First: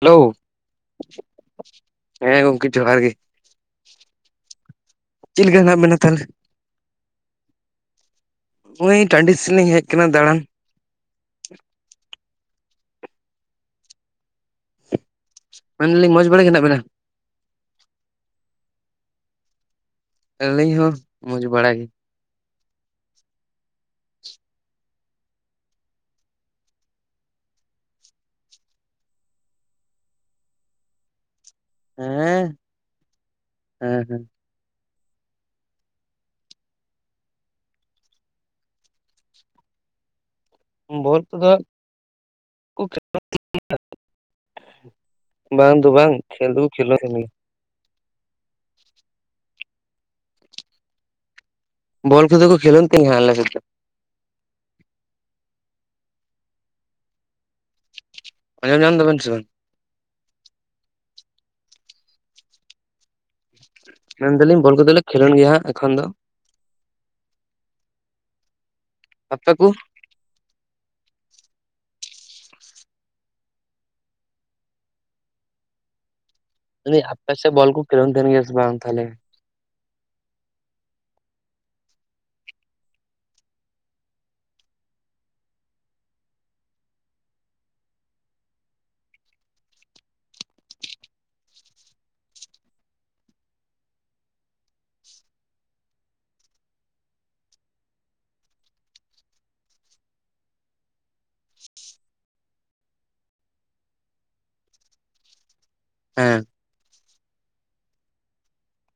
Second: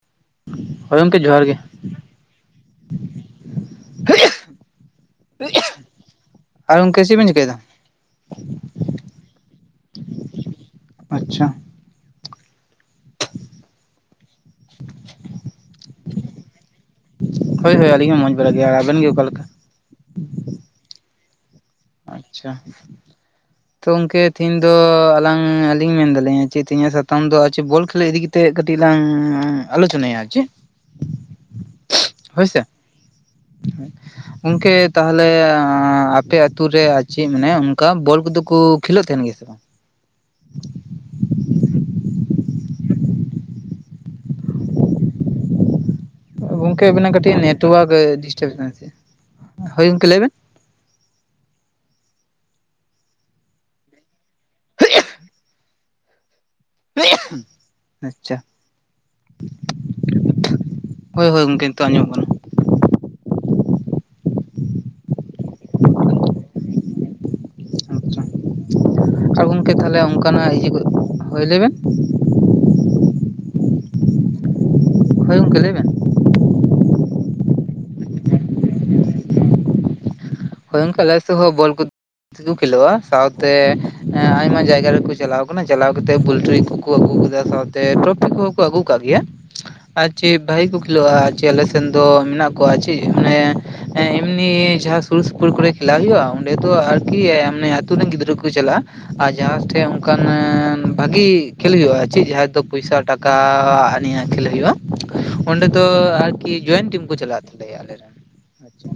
Hello ᱦᱳᱭ ᱜᱚᱝᱠᱮ ᱡᱚᱦᱟᱨ ᱜᱮ ᱦᱮᱸ ᱜᱚᱝᱠᱮ, ᱡᱚᱦᱟᱨ ᱜᱮᱹ᱾ ᱪᱮᱹᱜ ᱞᱮᱠᱟ ᱦᱮᱱᱟᱜ ᱵᱮᱱᱟ ᱛᱟᱦᱞᱮ? ᱟᱨ ᱜᱚᱝᱠᱮ ᱪᱮᱫ ᱵᱮᱱ ᱪᱤᱠᱟᱹᱭᱮᱫᱟ? ᱚᱶᱮᱭ ᱴᱟᱸᱰᱤ ᱥᱮᱸᱞᱤᱧ ᱦᱮᱡ ᱠᱟᱱᱟ ᱫᱟᱲᱟᱱ᱾ ᱟᱪᱪᱷᱟ᱾ ᱢᱮᱱᱟᱹᱞᱤᱧ ᱢᱚᱡᱽ ᱵᱟᱲᱟ ᱜᱮ ᱱᱟᱜ ᱵᱤᱱᱟ? ᱦᱳᱭ-ᱦᱳᱭ, ᱟᱹᱞᱤᱧ ᱦᱚᱸ ᱢᱚᱡᱽ ᱵᱟᱲᱟ ᱜᱮ ᱟ ᱟᱵᱮᱱ ᱜᱮ ᱚᱠᱟ ᱞᱮᱠᱟ? ᱟᱹᱞᱤᱧ ᱦᱚᱸ, ᱢᱚᱡᱽ ᱵᱟᱲᱟ ᱜᱮ᱾ ᱟᱪᱪᱷᱟ᱾ [inaudible] ᱛᱚ ᱣᱚᱝᱠᱮ ᱛᱷᱤᱧ ᱫᱚ ᱟᱞᱟᱝ, ᱮᱸ ᱟᱹᱞᱤᱧ ᱢᱮᱱ ᱫᱟᱹᱞᱤᱧ ᱡᱮ ᱛᱷᱤᱧᱟᱜ ᱥᱟᱛᱟᱢ ᱫᱚ ᱟᱪᱮ ᱵᱚᱞ ᱠᱷᱮᱹᱞᱮᱹ ᱤᱫᱤ ᱠᱮ ᱛᱮ ᱠᱟᱹᱴᱤᱜ ᱞᱟᱝ ᱩᱸ ᱟᱞᱳᱪᱚᱱᱟᱭᱟ ᱟ ᱪᱮᱹᱜ᱾ [inaudible] ᱦᱳᱭ ᱥᱮ ᱦᱮᱸᱦ ᱦᱮᱸ ᱦᱮᱸ ᱚᱝᱠᱮ ᱛᱟᱦᱞᱮ ᱟᱸ ᱟᱯᱮ ᱟ- ᱛᱩ ᱨᱮ ᱟ ᱪᱮ ᱢᱟᱱᱮ ᱚᱝᱠᱟ ᱵᱚᱞ ᱠᱚᱫᱚ ᱠᱚ ᱠᱷᱮᱹᱞᱳᱜ ᱛᱷᱮᱸᱱ ᱜᱮ ᱥᱮ ᱵᱟᱝ? ᱵᱚᱞ ᱠᱚᱫᱚ [inaudible] ᱵᱟᱝ ᱫᱚ ᱵᱟᱝ ᱠᱷᱮᱞ ᱫᱚᱠᱚ ᱜᱚᱝᱠᱮ, ᱠᱷᱮᱞᱳᱱ ᱠᱟᱱ ᱟᱵᱤᱱᱟᱜ ᱜᱮᱭᱟ ᱠᱟᱹᱴᱤᱜ ᱱᱮᱴᱣᱟᱠ ᱮ ᱰᱤᱥᱴᱟᱵ [inaudible] ᱦᱳ ᱭᱚᱝᱠᱮ ᱞᱟᱹᱭᱵᱮᱸ᱾ ᱵᱚᱞ ᱠᱷᱮᱹᱫᱟᱹ ᱠᱚ ᱠᱷᱮᱹᱞᱚᱱ ᱛᱷᱮᱸ ᱜᱮ ᱦᱟᱸᱜ ᱟᱞᱮ ᱥᱮᱫ ᱫᱚ᱾ ᱟᱪᱪᱟ᱾ ᱟᱸᱡᱚᱢ ᱧᱟᱢ ᱫᱟ ᱵᱮᱱ ᱥᱮ ᱵᱟᱝ? ᱦᱳᱭ-ᱦᱳᱭ ᱜᱚᱝᱠᱮ, ᱱᱤᱛᱳᱜ ᱟᱸᱡᱚᱢᱚᱜ ᱠᱟᱱᱟ᱾ ᱢᱮᱱᱫᱟᱞᱤᱧ ᱵᱚᱞ ᱠᱚᱫᱚ ᱞᱮ ᱠᱷᱮᱹᱞᱳᱱ ᱜᱮᱭᱟ ᱦᱟᱸᱜ ᱮᱠᱷᱚᱱ ᱫᱚ᱾ ᱟᱥᱟᱲ ᱟᱯᱮ ᱠᱚ ᱜᱚᱝᱠᱮ, ᱛᱷᱟᱞᱮ ᱚᱝᱠᱟᱱᱟᱜ ᱤᱭᱟᱹ ᱠᱳᱫᱳ, ᱦᱳᱭ ᱞᱟᱹᱵᱮᱱ ᱦᱳᱭ ᱜᱚᱝᱠᱮ, ᱞᱟᱹᱭ ᱵᱮᱱ᱾ ᱢᱮᱱᱫᱤ ᱟᱯᱮ ᱥᱮ ᱵᱚᱞ ᱠᱚ ᱠᱷᱮᱹᱞᱚᱱ ᱛᱷᱮᱸᱱ ᱜᱮ ᱥᱮ ᱵᱟᱝ ᱛᱟᱦᱞᱮ? ᱦᱳᱭᱚᱝᱠᱮ, ᱟᱞᱮᱥᱮᱜ ᱦᱚ ᱵᱚᱞ ᱠᱚ ᱥᱩᱫᱩ ᱠᱷᱮᱹᱞᱚᱜᱼᱟ ᱥᱟᱣᱛᱮ ᱮᱸ ᱟᱭᱢᱟ ᱡᱟᱭᱜᱟ ᱨᱮᱠᱚ ᱪᱟᱞᱟᱣ ᱠᱟᱱᱟ, ᱪᱟᱞᱟᱣ ᱠᱟᱛᱮ ᱵᱚᱞᱴᱨᱤ ᱠᱚ-ᱠᱚ ᱠᱚ ᱟᱜᱩᱣ ᱠᱟᱫᱟ ᱥᱟᱶᱛᱮ ᱴᱨᱚᱯᱷᱤ ᱠᱚᱦᱚ ᱠᱚ ᱟᱜᱩ ᱠᱟᱜ ᱜᱮᱭᱟ᱾ ᱟ ᱪᱮᱜ ᱵᱷᱟᱹᱜᱤ ᱠᱚ ᱠᱷᱮᱹᱞᱚᱜᱼᱟ, ᱡᱮ ᱮᱞᱮ ᱥᱮᱱ ᱫᱚ ᱢᱮᱱᱟᱜ ᱠᱚᱣᱟ ᱪᱮᱹᱜ ᱢᱟᱱᱮ ᱮᱸ ᱮᱢᱱᱤ ᱡᱟᱦᱟ ᱠᱩᱞ-ᱥᱩᱯᱩᱨ ᱠᱚᱨᱮ ᱠᱷᱮᱹᱞᱟ ᱦᱩᱭᱩᱜᱼᱟ᱾ ᱚᱸᱰᱮ ᱫᱚ ᱟᱨᱠᱤ ᱮ ᱟᱢᱱᱮ ᱟᱛᱩ ᱨᱮᱱ ᱜᱤᱫᱽᱨᱟᱹ ᱠᱩ ᱪᱟᱞᱟᱜᱼᱟ᱾ ᱟ ᱡᱟᱦᱟ ᱴᱷᱮᱡ ᱚᱝᱠᱟᱱᱟᱱ ᱵᱷᱟᱜᱤ ᱠᱷᱮᱹᱞ ᱭᱩᱜᱼᱟ ᱪᱮᱜ ᱡᱟᱦᱟᱸ ᱫᱚ ᱯᱚᱭᱥᱟ, ᱴᱟᱠ- -ᱠᱟ ᱟᱱᱤ ᱧᱟᱜ ᱠᱷᱮᱹᱞ ᱦᱩᱭᱩᱜᱼᱟ ᱚᱸᱰᱮ ᱫᱚ ᱦᱮᱸ ᱟᱨᱠᱤ ᱡᱚᱭᱮᱱ ᱴᱤᱢ ᱠᱚ ᱪᱟᱞᱟᱜ ᱛᱟᱞᱮᱭᱟ ᱟᱞᱮᱨᱮᱱ ᱟᱪᱪᱷᱟ᱾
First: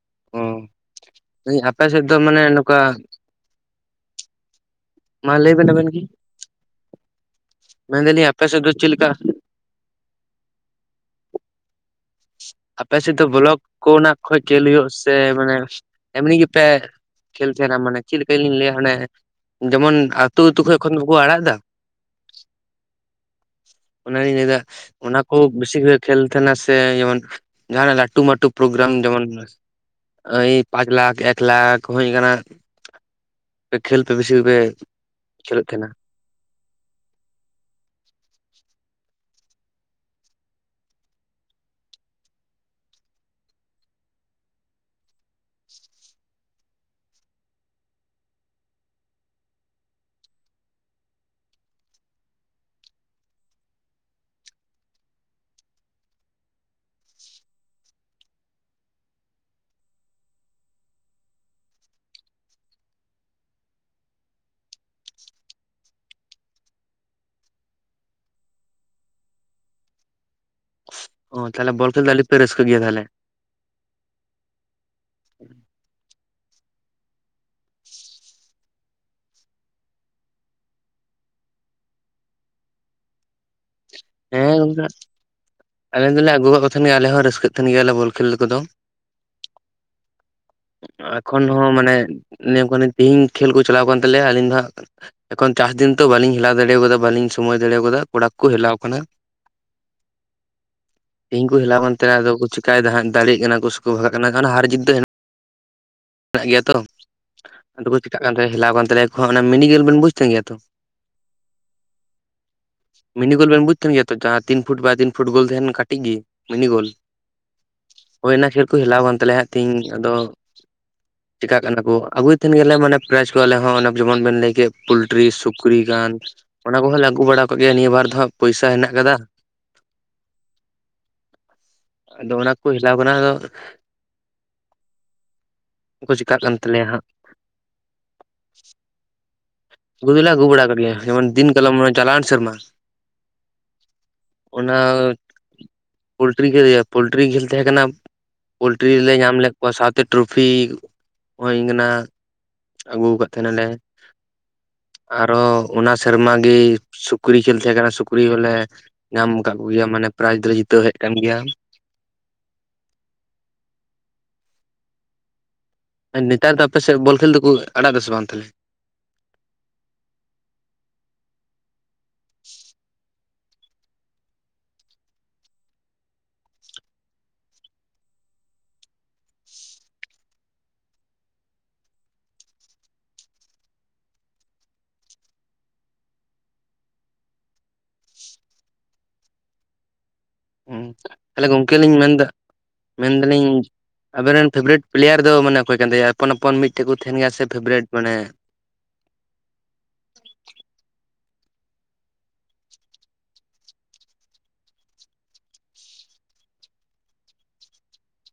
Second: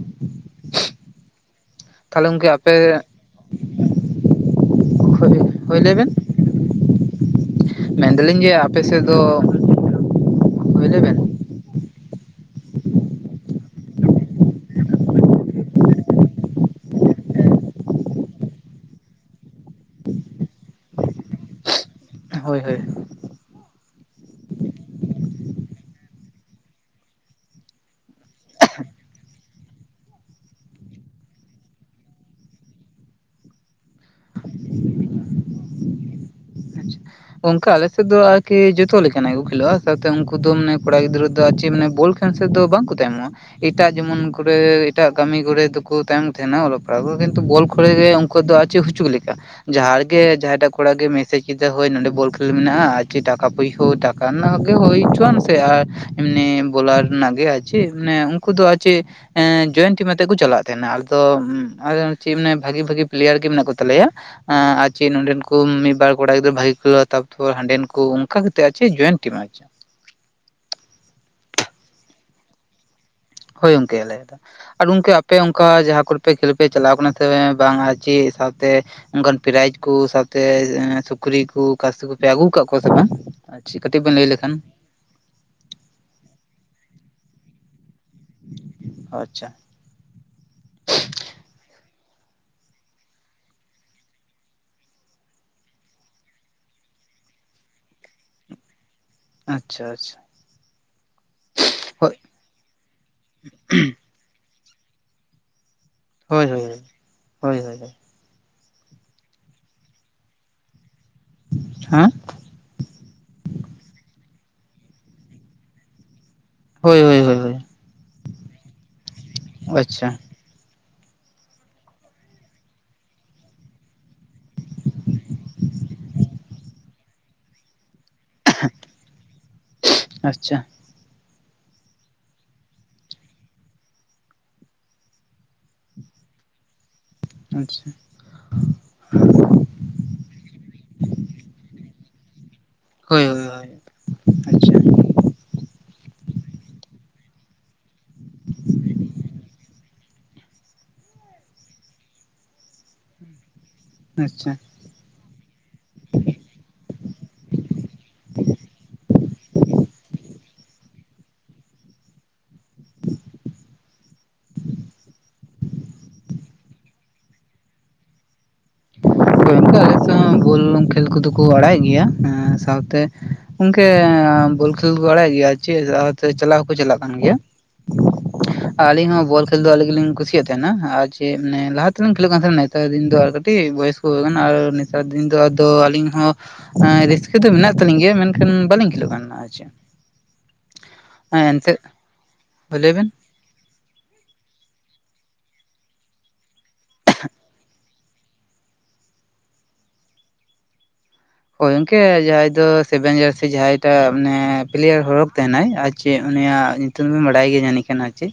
ᱢᱮᱭᱤᱸ ᱦᱟᱯᱮ ᱥᱮᱜ ᱫᱚ ᱢᱟᱱᱮ ᱱᱚᱠᱟ ᱢᱟ ᱞᱟᱹᱭ ᱵᱮᱱ ᱟᱵᱮᱱ ᱜᱤ ᱾ ᱢᱮᱱᱫᱟᱞᱤᱧ ᱡᱮ ᱟᱯᱮ ᱥᱮᱫ ᱫᱚ [inaudible] ᱦᱩᱭ ᱞᱮ ᱵᱮᱱ ᱾ ᱟᱯᱮ ᱥᱮᱫ ᱫᱚ ᱵᱞᱚᱠ ᱠᱚᱱᱟᱜ ᱠᱷᱚᱡ ᱠᱷᱮᱞ ᱦᱩᱭᱩᱜ-ᱟ ᱥᱮ ᱢᱟᱱᱮ ᱮᱢᱱᱤ ᱜᱮᱯᱮ ᱠᱷᱮᱞ ᱛᱟᱦᱮᱱᱟ ᱢᱟᱱᱮ ᱪᱮᱫ ᱞᱮᱠᱟ ᱞᱤᱧ ᱞᱟᱹᱭᱟ ᱚᱱᱮ ᱡᱮᱢᱚᱱ ᱟᱹᱛᱩ ᱟᱹᱛᱩ ᱠᱷᱚᱡ ᱠᱷᱚᱱ ᱵᱟᱠᱚ ᱟᱲᱟᱜ ᱮᱫᱟ ᱾ ᱦᱳᱭ ᱦᱳᱭ ᱾ ᱚᱱᱟ ᱞᱤᱧ ᱞᱟᱹᱭ ᱮᱫᱟ ᱚᱱᱟ ᱠᱚ ᱵᱮᱥᱤ ᱜᱷᱟᱹᱲᱤ ᱠᱷᱮᱞ ᱛᱟᱦᱮᱱᱟ ᱾ ᱥᱮ ᱡᱮᱢᱚᱱ ᱡᱟᱦᱱᱟᱜ ᱞᱟᱹᱴᱩ ᱢᱟᱹᱴᱩ ᱯᱨᱳᱜᱨᱟᱢ ᱡᱮᱢᱚᱱ ᱳᱭ ᱯᱟᱸᱪ ᱞᱟᱠᱷ ᱮᱠ ᱞᱟᱠᱷ ᱦᱩᱭ ᱠᱟᱱᱟ ᱾ ᱠᱷᱮᱞ ᱯᱮ ᱵᱮᱥᱤ ᱜᱮ ᱯᱮ ᱠᱷᱮᱞᱳᱜ ᱛᱟᱸᱦᱮᱱᱟ ᱾ ᱟᱪᱪᱷᱟ ᱚᱱᱠᱟ ᱟᱞᱮ ᱥᱮᱫ ᱫᱚ ᱟᱨᱠᱤ ᱡᱚᱛᱚ ᱞᱮᱠᱟᱱᱟᱜ ᱠᱚ ᱠᱷᱮᱞᱳᱜᱼᱟ, ᱥᱟᱶᱛᱮ ᱩᱱᱠᱩ ᱫᱚ ᱢᱟᱱᱮ ᱠᱚᱲᱟ ᱜᱤᱫᱽᱨᱟᱹ ᱫᱚ ᱟᱨ ᱪᱮᱫ ᱢᱟᱱᱮ ᱵᱚᱞ ᱠᱷᱮᱞ ᱥᱮᱫ ᱫᱚ ᱵᱟᱝ ᱠᱚ ᱛᱟᱭᱚᱢᱚᱜᱼᱟ ᱾ ᱮᱴᱟᱜ ᱡᱮᱢᱚᱱ ᱠᱚᱨᱮ ᱮᱴᱟᱜ ᱠᱟᱹᱢᱤ ᱠᱚᱨᱮ ᱫᱚᱠᱚ ᱛᱟᱭᱚᱢᱚᱜ ᱛᱟᱦᱮᱱᱟ ᱚᱞᱚᱜ ᱯᱟᱲᱦᱟᱜ ᱠᱚ ᱠᱤᱱᱛᱩ ᱵᱚᱞ [unintelligible] ᱠᱚᱫᱚ ᱟᱪᱩ ᱦᱚᱪᱩ ᱞᱮᱠᱟ ᱡᱟᱦᱟᱸ ᱨᱮᱜᱮ ᱡᱟᱦᱟᱸᱭᱴᱟᱜ ᱠᱚᱲᱟ ᱜᱮ ᱢᱮᱥᱮᱡ ᱠᱮᱫᱟ ᱦᱳᱭ ᱱᱚᱰᱮ ᱵᱚᱞ ᱠᱷᱮᱞ ᱢᱮᱱᱟᱜᱼᱟ ᱟᱨ ᱪᱮ ᱴᱟᱠᱟ [unintelligible] ᱴᱟᱠᱟ ᱨᱮᱱᱟᱜ ᱜᱮ ᱦᱩᱭ ᱦᱚᱪᱚᱣᱟᱱ ᱥᱮ ᱟᱨ ᱮᱢᱱᱤ ᱵᱚᱞᱟᱨ ᱨᱮᱱᱟᱜ ᱜᱮ ᱟᱨ ᱪᱮᱫ ᱢᱟᱱᱮ ᱩᱱᱠᱩ ᱫᱚ ᱟᱨ ᱪᱮᱫ ᱮᱸᱻ ᱡᱚᱭᱮᱱ ᱴᱤᱢ ᱟᱛᱮᱜ ᱠᱚ ᱪᱟᱞᱟᱜ ᱛᱟᱦᱮᱱᱟ ᱾ ᱟᱫᱚ ᱪᱮᱫ ᱢᱟᱱᱮ ᱵᱷᱟᱜᱤ ᱵᱷᱟᱜᱤ ᱯᱞᱮᱭᱟᱨ ᱜᱮ ᱢᱮᱱᱟᱜ ᱠᱚ ᱛᱟᱞᱮᱭᱟ ᱾ ᱟᱨ ᱪᱮᱫ ᱱᱚᱰᱮᱱ ᱠᱚ ᱢᱤᱫᱵᱟᱨ ᱠᱚᱲᱟ ᱜᱤᱫᱽᱨᱟᱹ ᱵᱷᱟᱜᱤ ᱠᱚ ᱛᱟᱯᱚᱨ ᱦᱟᱸᱰᱮᱱ ᱠᱚ ᱚᱱᱠᱟ ᱠᱟᱛᱮᱫ ᱟᱨ ᱪᱮ ᱡᱚᱭᱮᱱᱴ [unintelligible] ᱚ ᱛᱟᱦᱚᱞᱮ ᱵᱚᱞ ᱠᱷᱮᱞ ᱫᱚ ᱟᱹᱰᱤ ᱯᱮ ᱨᱟᱹᱥᱠᱟᱹᱜ ᱜᱮᱭᱟ ᱛᱟᱦᱞᱮ? ᱦᱳᱭ ᱜᱚᱝᱠᱮ ᱟᱞᱮ ᱟᱫᱚ ᱟᱨ ᱜᱚᱝᱠᱮ ᱟᱯᱮ ᱚᱱᱠᱟ ᱡᱟᱦᱟᱸ ᱠᱚᱨᱮᱯᱮ ᱠᱷᱮᱞ ᱯᱮ ᱪᱟᱞᱟᱣ ᱠᱟᱱᱟ ᱥᱮ ᱵᱟᱝ ᱟᱨ ᱪᱮᱫ ᱥᱟᱶᱛᱮ ᱚᱱᱠᱟᱱ ᱯᱨᱟᱭᱤᱡ ᱠᱚ ᱥᱟᱶᱛᱮ ᱥᱩᱠᱨᱤ ᱠᱚ ᱠᱟᱥᱤ ᱠᱚᱯᱮ ᱟᱹᱜᱩ ᱟᱠᱟᱫ ᱠᱚᱣᱟ ᱥᱮ ᱵᱟᱝ? ᱟᱪᱪᱷᱟ ᱠᱟᱹᱴᱤᱡ ᱵᱮᱱ ᱞᱟᱹᱭ ᱦᱮᱸ ᱞᱮᱠᱷᱟᱱ ᱜᱚᱝᱠᱮ ᱟᱞᱮ ᱫᱚᱞᱮ ᱟᱹᱜᱩ ᱟᱠᱟᱜ ᱠᱚ ᱛᱟᱦᱮᱱ ᱟᱞᱮ ᱦᱚᱸ ᱨᱟᱹᱥᱠᱟᱹᱜ ᱛᱟᱦᱮᱱ ᱜᱮᱭᱟᱞᱮ ᱵᱚᱞ ᱠᱷᱮᱞ ᱠᱚᱫᱚ ᱾ ᱟᱪᱪᱷᱟ [inaudible] [inaudible] ᱮᱠᱷᱚᱱ ᱦᱚᱸ ᱢᱟᱱᱮ ᱞᱟᱭᱟ. ᱢ ᱠᱟ. ᱱᱟ. ᱧ ᱛᱮᱦᱤᱧ ᱠᱷᱮᱞ ᱠᱚ ᱪᱟᱞᱟᱣ ᱟᱠᱟᱱ ᱛᱟᱞᱮᱭᱟ ᱾ ᱟᱹᱞᱤᱧ ᱫᱚ ᱦᱟᱸᱜ ᱮᱠᱷᱚᱱ ᱪᱟᱥ ᱫᱤᱱ ᱛᱚ ᱵᱟᱹᱞᱤᱧ ᱦᱮᱞᱟᱣ ᱫᱟᱲᱮ ᱟᱠᱟᱫᱟ ᱵᱟᱹᱞᱤᱧ ᱥᱚᱢᱚᱭ ᱫᱟᱲᱮ ᱟᱠᱟᱫᱟ ᱠᱚᱲᱟ ᱠᱚ ᱦᱮᱞᱟᱣ ᱟᱠᱟᱱᱟ ᱾ ᱟᱪᱪᱷᱟ ᱟᱪᱪᱷᱟ ᱾ ᱛᱤᱦᱤᱧ ᱠᱩ ᱦᱮᱞᱟᱣ ᱠᱟᱱ ᱛᱟᱦᱮᱸᱱᱟ, ᱟᱫᱚ ᱠᱚ ᱪᱮᱠᱟᱭ ᱮᱫᱟ ᱦᱟᱸᱜ ᱫᱟᱲᱮᱜ ᱠᱟᱱᱟ ᱠᱚ ᱥᱮᱠᱚ ᱵᱷᱟᱜᱟᱜ ᱠᱟᱱᱟ ᱦᱟᱨ ᱡᱤᱛ ᱫᱚ ᱢᱮᱱᱟᱜ ᱦᱳᱭ ᱜᱮᱭᱟ ᱦᱳᱭ ᱛᱚ ᱦᱳᱭ [inaudible] ᱦᱳᱭ ᱟᱫᱚ ᱠᱚ ᱪᱤᱠᱟᱜ ᱠᱟᱱ [unintelligible] ᱦᱮᱞᱟᱣ ᱠᱟᱱ ᱛᱟᱞᱮᱭᱟ ᱠᱚ ᱦᱟᱸᱜ ᱚᱱᱟ ᱢᱮᱱᱟ ᱠᱷᱮᱞ ᱵᱮᱱ ᱵᱩᱡ ᱛᱟᱦᱮᱱ ᱜᱮᱭᱟ ᱛᱚ? ᱦᱮᱸ ᱢᱤᱱᱤ ᱜᱳᱞ ᱵᱮᱱ ᱵᱩᱡᱽ ᱛᱟᱦᱮᱱ ᱜᱮᱭᱟ ᱛᱚ ᱡᱟᱦᱟᱸ ᱛᱤᱱ ᱯᱷᱩᱴ ᱵᱟᱭ ᱛᱤᱱ ᱯᱷᱩᱴ ᱜᱳᱞ ᱛᱟᱦᱮᱱᱟ ᱠᱟᱹᱴᱤᱡ ᱜᱮ ᱾ ᱢᱤᱱᱤ ᱜᱳᱞ ᱦᱳᱭ ᱦᱳᱭ ᱦᱳᱭ ᱦᱳᱭ [inaudible] ᱦᱳᱭ ᱚᱱᱟ ᱠᱷᱮᱞ ᱠᱚ ᱦᱮᱞᱟᱣ ᱟᱠᱟᱱ ᱛᱟᱞᱮᱭᱟ ᱦᱟᱸᱜ ᱛᱤᱦᱤᱧ ᱱᱤᱛᱚᱜ ᱟᱪᱪᱷᱟ ᱫᱚ ᱾ ᱪᱤᱠᱟᱹᱜ ᱠᱟᱱᱟ ᱠᱚ ᱟᱹᱜᱩᱭᱮᱫ ᱛᱟᱦᱮᱱ ᱜᱮᱭᱟᱞᱮ ᱢᱟᱱᱮ ᱯᱨᱟᱭᱤᱡ ᱠᱚ ᱟᱞᱮ ᱦᱚᱸ, ᱚᱱᱮ ᱡᱮᱢᱚᱱ ᱵᱮᱱ ᱞᱟᱹᱭ ᱠᱮᱫ ᱯᱳᱞᱴᱨᱤ ᱥᱩᱠᱨᱤ ᱜᱟᱱ ᱚᱱᱟ ᱠᱚᱦᱚᱸ ᱞᱮ ᱟᱹᱜᱩ ᱵᱟᱲᱟ ᱟᱠᱟᱜ ᱜᱮᱭᱟ ᱱᱤᱭᱟᱹ ᱵᱟᱨ ᱫᱚ ᱦᱟᱜ ᱯᱚᱭᱥᱟ ᱦᱮᱱᱟᱜ ᱟᱠᱟᱫᱟ ᱾ [inaudible] ᱟᱪᱪᱷᱟ ᱟᱫᱚ ᱚᱱᱟ ᱠᱚ ᱦᱮᱞᱟᱣ ᱠᱟᱱᱟ ᱟᱫᱚ ᱩᱱ ᱠᱚ ᱪᱮᱠᱟᱹᱜ ᱠᱟᱱ ᱛᱟᱞᱮᱭᱟ ᱦᱟᱸᱜ ᱾ ᱟᱪᱪᱷᱟ ᱾ ᱟᱹᱜᱩ ᱫᱚᱞᱮ ᱟᱹᱜᱩ ᱵᱟᱲᱟ ᱟᱠᱟᱜ ᱜᱮᱭᱟ ᱡᱮᱢᱚᱱ ᱫᱤᱱ ᱠᱟᱞᱚᱢ ᱪᱟᱞᱟᱣᱮᱱ ᱥᱮᱨᱢᱟ ᱦᱳᱭ ᱦᱳᱭ ᱦᱳᱭ ᱾ [inaudible] ᱚᱱᱟ ᱟᱪᱪᱷᱟ ᱯᱳᱞᱴᱨᱤ ᱠᱷᱮᱞ ᱭᱟ ᱯᱳᱞᱴᱨᱤ ᱠᱷᱮᱞ ᱛᱟᱦᱮᱸ ᱠᱟᱱᱟ ᱾ ᱯᱳᱞᱴᱨᱤ ᱞᱮ ᱧᱟᱢ ᱞᱮᱫ ᱠᱚᱣᱟ ᱥᱟᱶᱛᱮ ᱴᱨᱚᱯᱷᱤ ᱦᱩᱭ ᱠᱟᱱᱟ ᱾ ᱟᱹᱜᱩ ᱟᱠᱟᱫ ᱛᱟᱦᱮᱱ ᱟᱞᱮ ᱾ ᱟᱪᱪᱷᱟ ᱾ ᱟᱨᱦᱚᱸ ᱚᱱᱟ ᱥᱮᱨᱢᱟ ᱜᱮ ᱥᱩᱠᱨᱤ ᱠᱷᱮᱞ ᱛᱟᱦᱮᱸ ᱠᱟᱱᱟ ᱥᱩᱠᱨᱤ ᱦᱚᱞᱮ ᱧᱟᱢ ᱟᱠᱟᱢ ᱠᱚᱜᱮᱭᱟᱢ ᱢᱟᱱᱮ ᱯᱨᱟᱭᱤᱡ ᱫᱚᱞᱮ ᱡᱤᱛᱟᱹᱣ ᱦᱮᱡ ᱠᱟᱱ ᱜᱮᱭᱟ ᱾ ᱱᱮᱛᱟᱨ ᱫᱚ ᱟᱯᱮᱥᱮᱫ ᱵᱚᱞ ᱠᱷᱮᱞ ᱫᱚᱠᱩ ᱟᱲᱟᱜ ᱫᱟᱥᱮ ᱵᱟᱝ ᱛᱷᱟᱞᱮ? ᱦᱳᱭ ᱚᱱᱠᱟ ᱟᱞᱮ ᱥᱮᱫ ᱦᱚᱸ ᱵᱚᱞ ᱠᱷᱮᱞ ᱠᱚᱫᱚ ᱠᱩ ᱟᱲᱟᱭᱮᱫ ᱜᱮᱭᱟ ᱮᱸ ᱥᱟᱶᱛᱮ ᱚᱝᱠᱮ ᱵᱚᱞ ᱠᱷᱮᱞ ᱠᱚ ᱟᱲᱟᱭᱮᱫ ᱜᱮᱭᱟ ᱾ ᱪᱮᱜ ᱟᱛᱮ ᱪᱟᱞᱟ‌ ᱦᱚᱸᱠᱚ ᱪᱟᱞᱟᱜ ᱠᱟᱱ ᱜᱮᱭᱟ ᱾ [inaudible] ᱟᱹᱞᱤᱧ ᱦᱚᱸ ᱵᱚᱞ ᱠᱷᱮᱞ ᱫᱚ ᱟᱞᱤ ᱜᱮᱞᱤᱧ ᱠᱩᱥᱤᱭᱟᱜ ᱛᱟᱦᱮᱱᱟ ᱟᱨ ᱡᱮ ᱢᱟᱱᱮ ᱞᱟᱦᱟ ᱛᱮᱞᱤᱧ ᱠᱷᱮᱞᱳᱜ ᱠᱟᱱ ᱛᱷᱟᱱᱮ ᱛᱟ ᱫᱤᱱ ᱫᱚ ᱟᱨ ᱠᱟᱹᱴᱤᱡ ᱵᱚᱭᱚᱥ ᱠᱚ [unintelligible] ᱠᱟᱱᱟ ᱟᱨ ᱪᱟᱨ ᱫᱤᱱ ᱫᱚ ᱟᱫᱚ ᱟᱹᱞᱤᱧ ᱦᱚᱸ ᱮᱸ ᱨᱟᱹᱥᱠᱟᱹ ᱫᱚ ᱢᱮᱱᱟᱜ ᱛᱟᱞᱤᱧ ᱜᱮᱭᱟ ᱢᱮᱱᱠᱷᱟᱱ ᱵᱟᱞᱤᱧ ᱠᱷᱮᱞᱳᱜ ᱠᱟᱱᱟ ᱾ ᱟᱪᱪᱷᱟ, ᱦᱩᱸ ᱛᱟᱦᱞᱮ ᱜᱚᱝᱠᱮ ᱞᱤᱧ ᱢᱮᱱᱫᱟ ᱞᱟᱹᱭ ᱵᱮᱱ ᱢᱮᱱᱫᱟᱞᱤᱧ ᱟᱵᱮ ᱨᱮᱱ ᱯᱷᱮᱵᱮᱨᱮᱴ ᱯᱞᱮᱭᱟᱨ ᱫᱚ ᱢᱟᱱᱮ ᱚᱠᱚᱭ ᱠᱟᱱ ᱛᱟᱭᱟ ᱟᱯᱚᱱ ᱟᱯᱚᱱ ᱢᱤᱫᱴᱮᱱ ᱠᱚ ᱛᱟᱦᱮᱱ ᱜᱮᱭᱟ ᱥᱮ ᱯᱷᱮᱵᱮᱨᱮᱴ ᱢᱟᱱᱮ ᱾ ᱚᱭ ᱜᱚᱝᱠᱮ ᱡᱟᱦᱟᱸᱭ ᱫᱚ ᱥᱮᱵᱷᱮᱱ ᱡᱟᱹᱨᱥᱤ ᱡᱟᱦᱟᱸᱭ ᱴᱟᱜ ᱢᱟᱱᱮ ᱯᱞᱮᱭᱟᱨ ᱦᱚᱲᱚᱠ ᱛᱟᱦᱮᱱᱟᱭ ᱟᱨ ᱪᱮᱜ ᱩᱱᱤᱭᱟᱜ ᱛᱩᱢ ᱫᱚ ᱵᱟᱰᱟᱭ ᱜᱮᱭᱟ ᱡᱟᱹᱱᱤ ᱠᱷᱟᱱ ᱟᱨ ᱪᱮ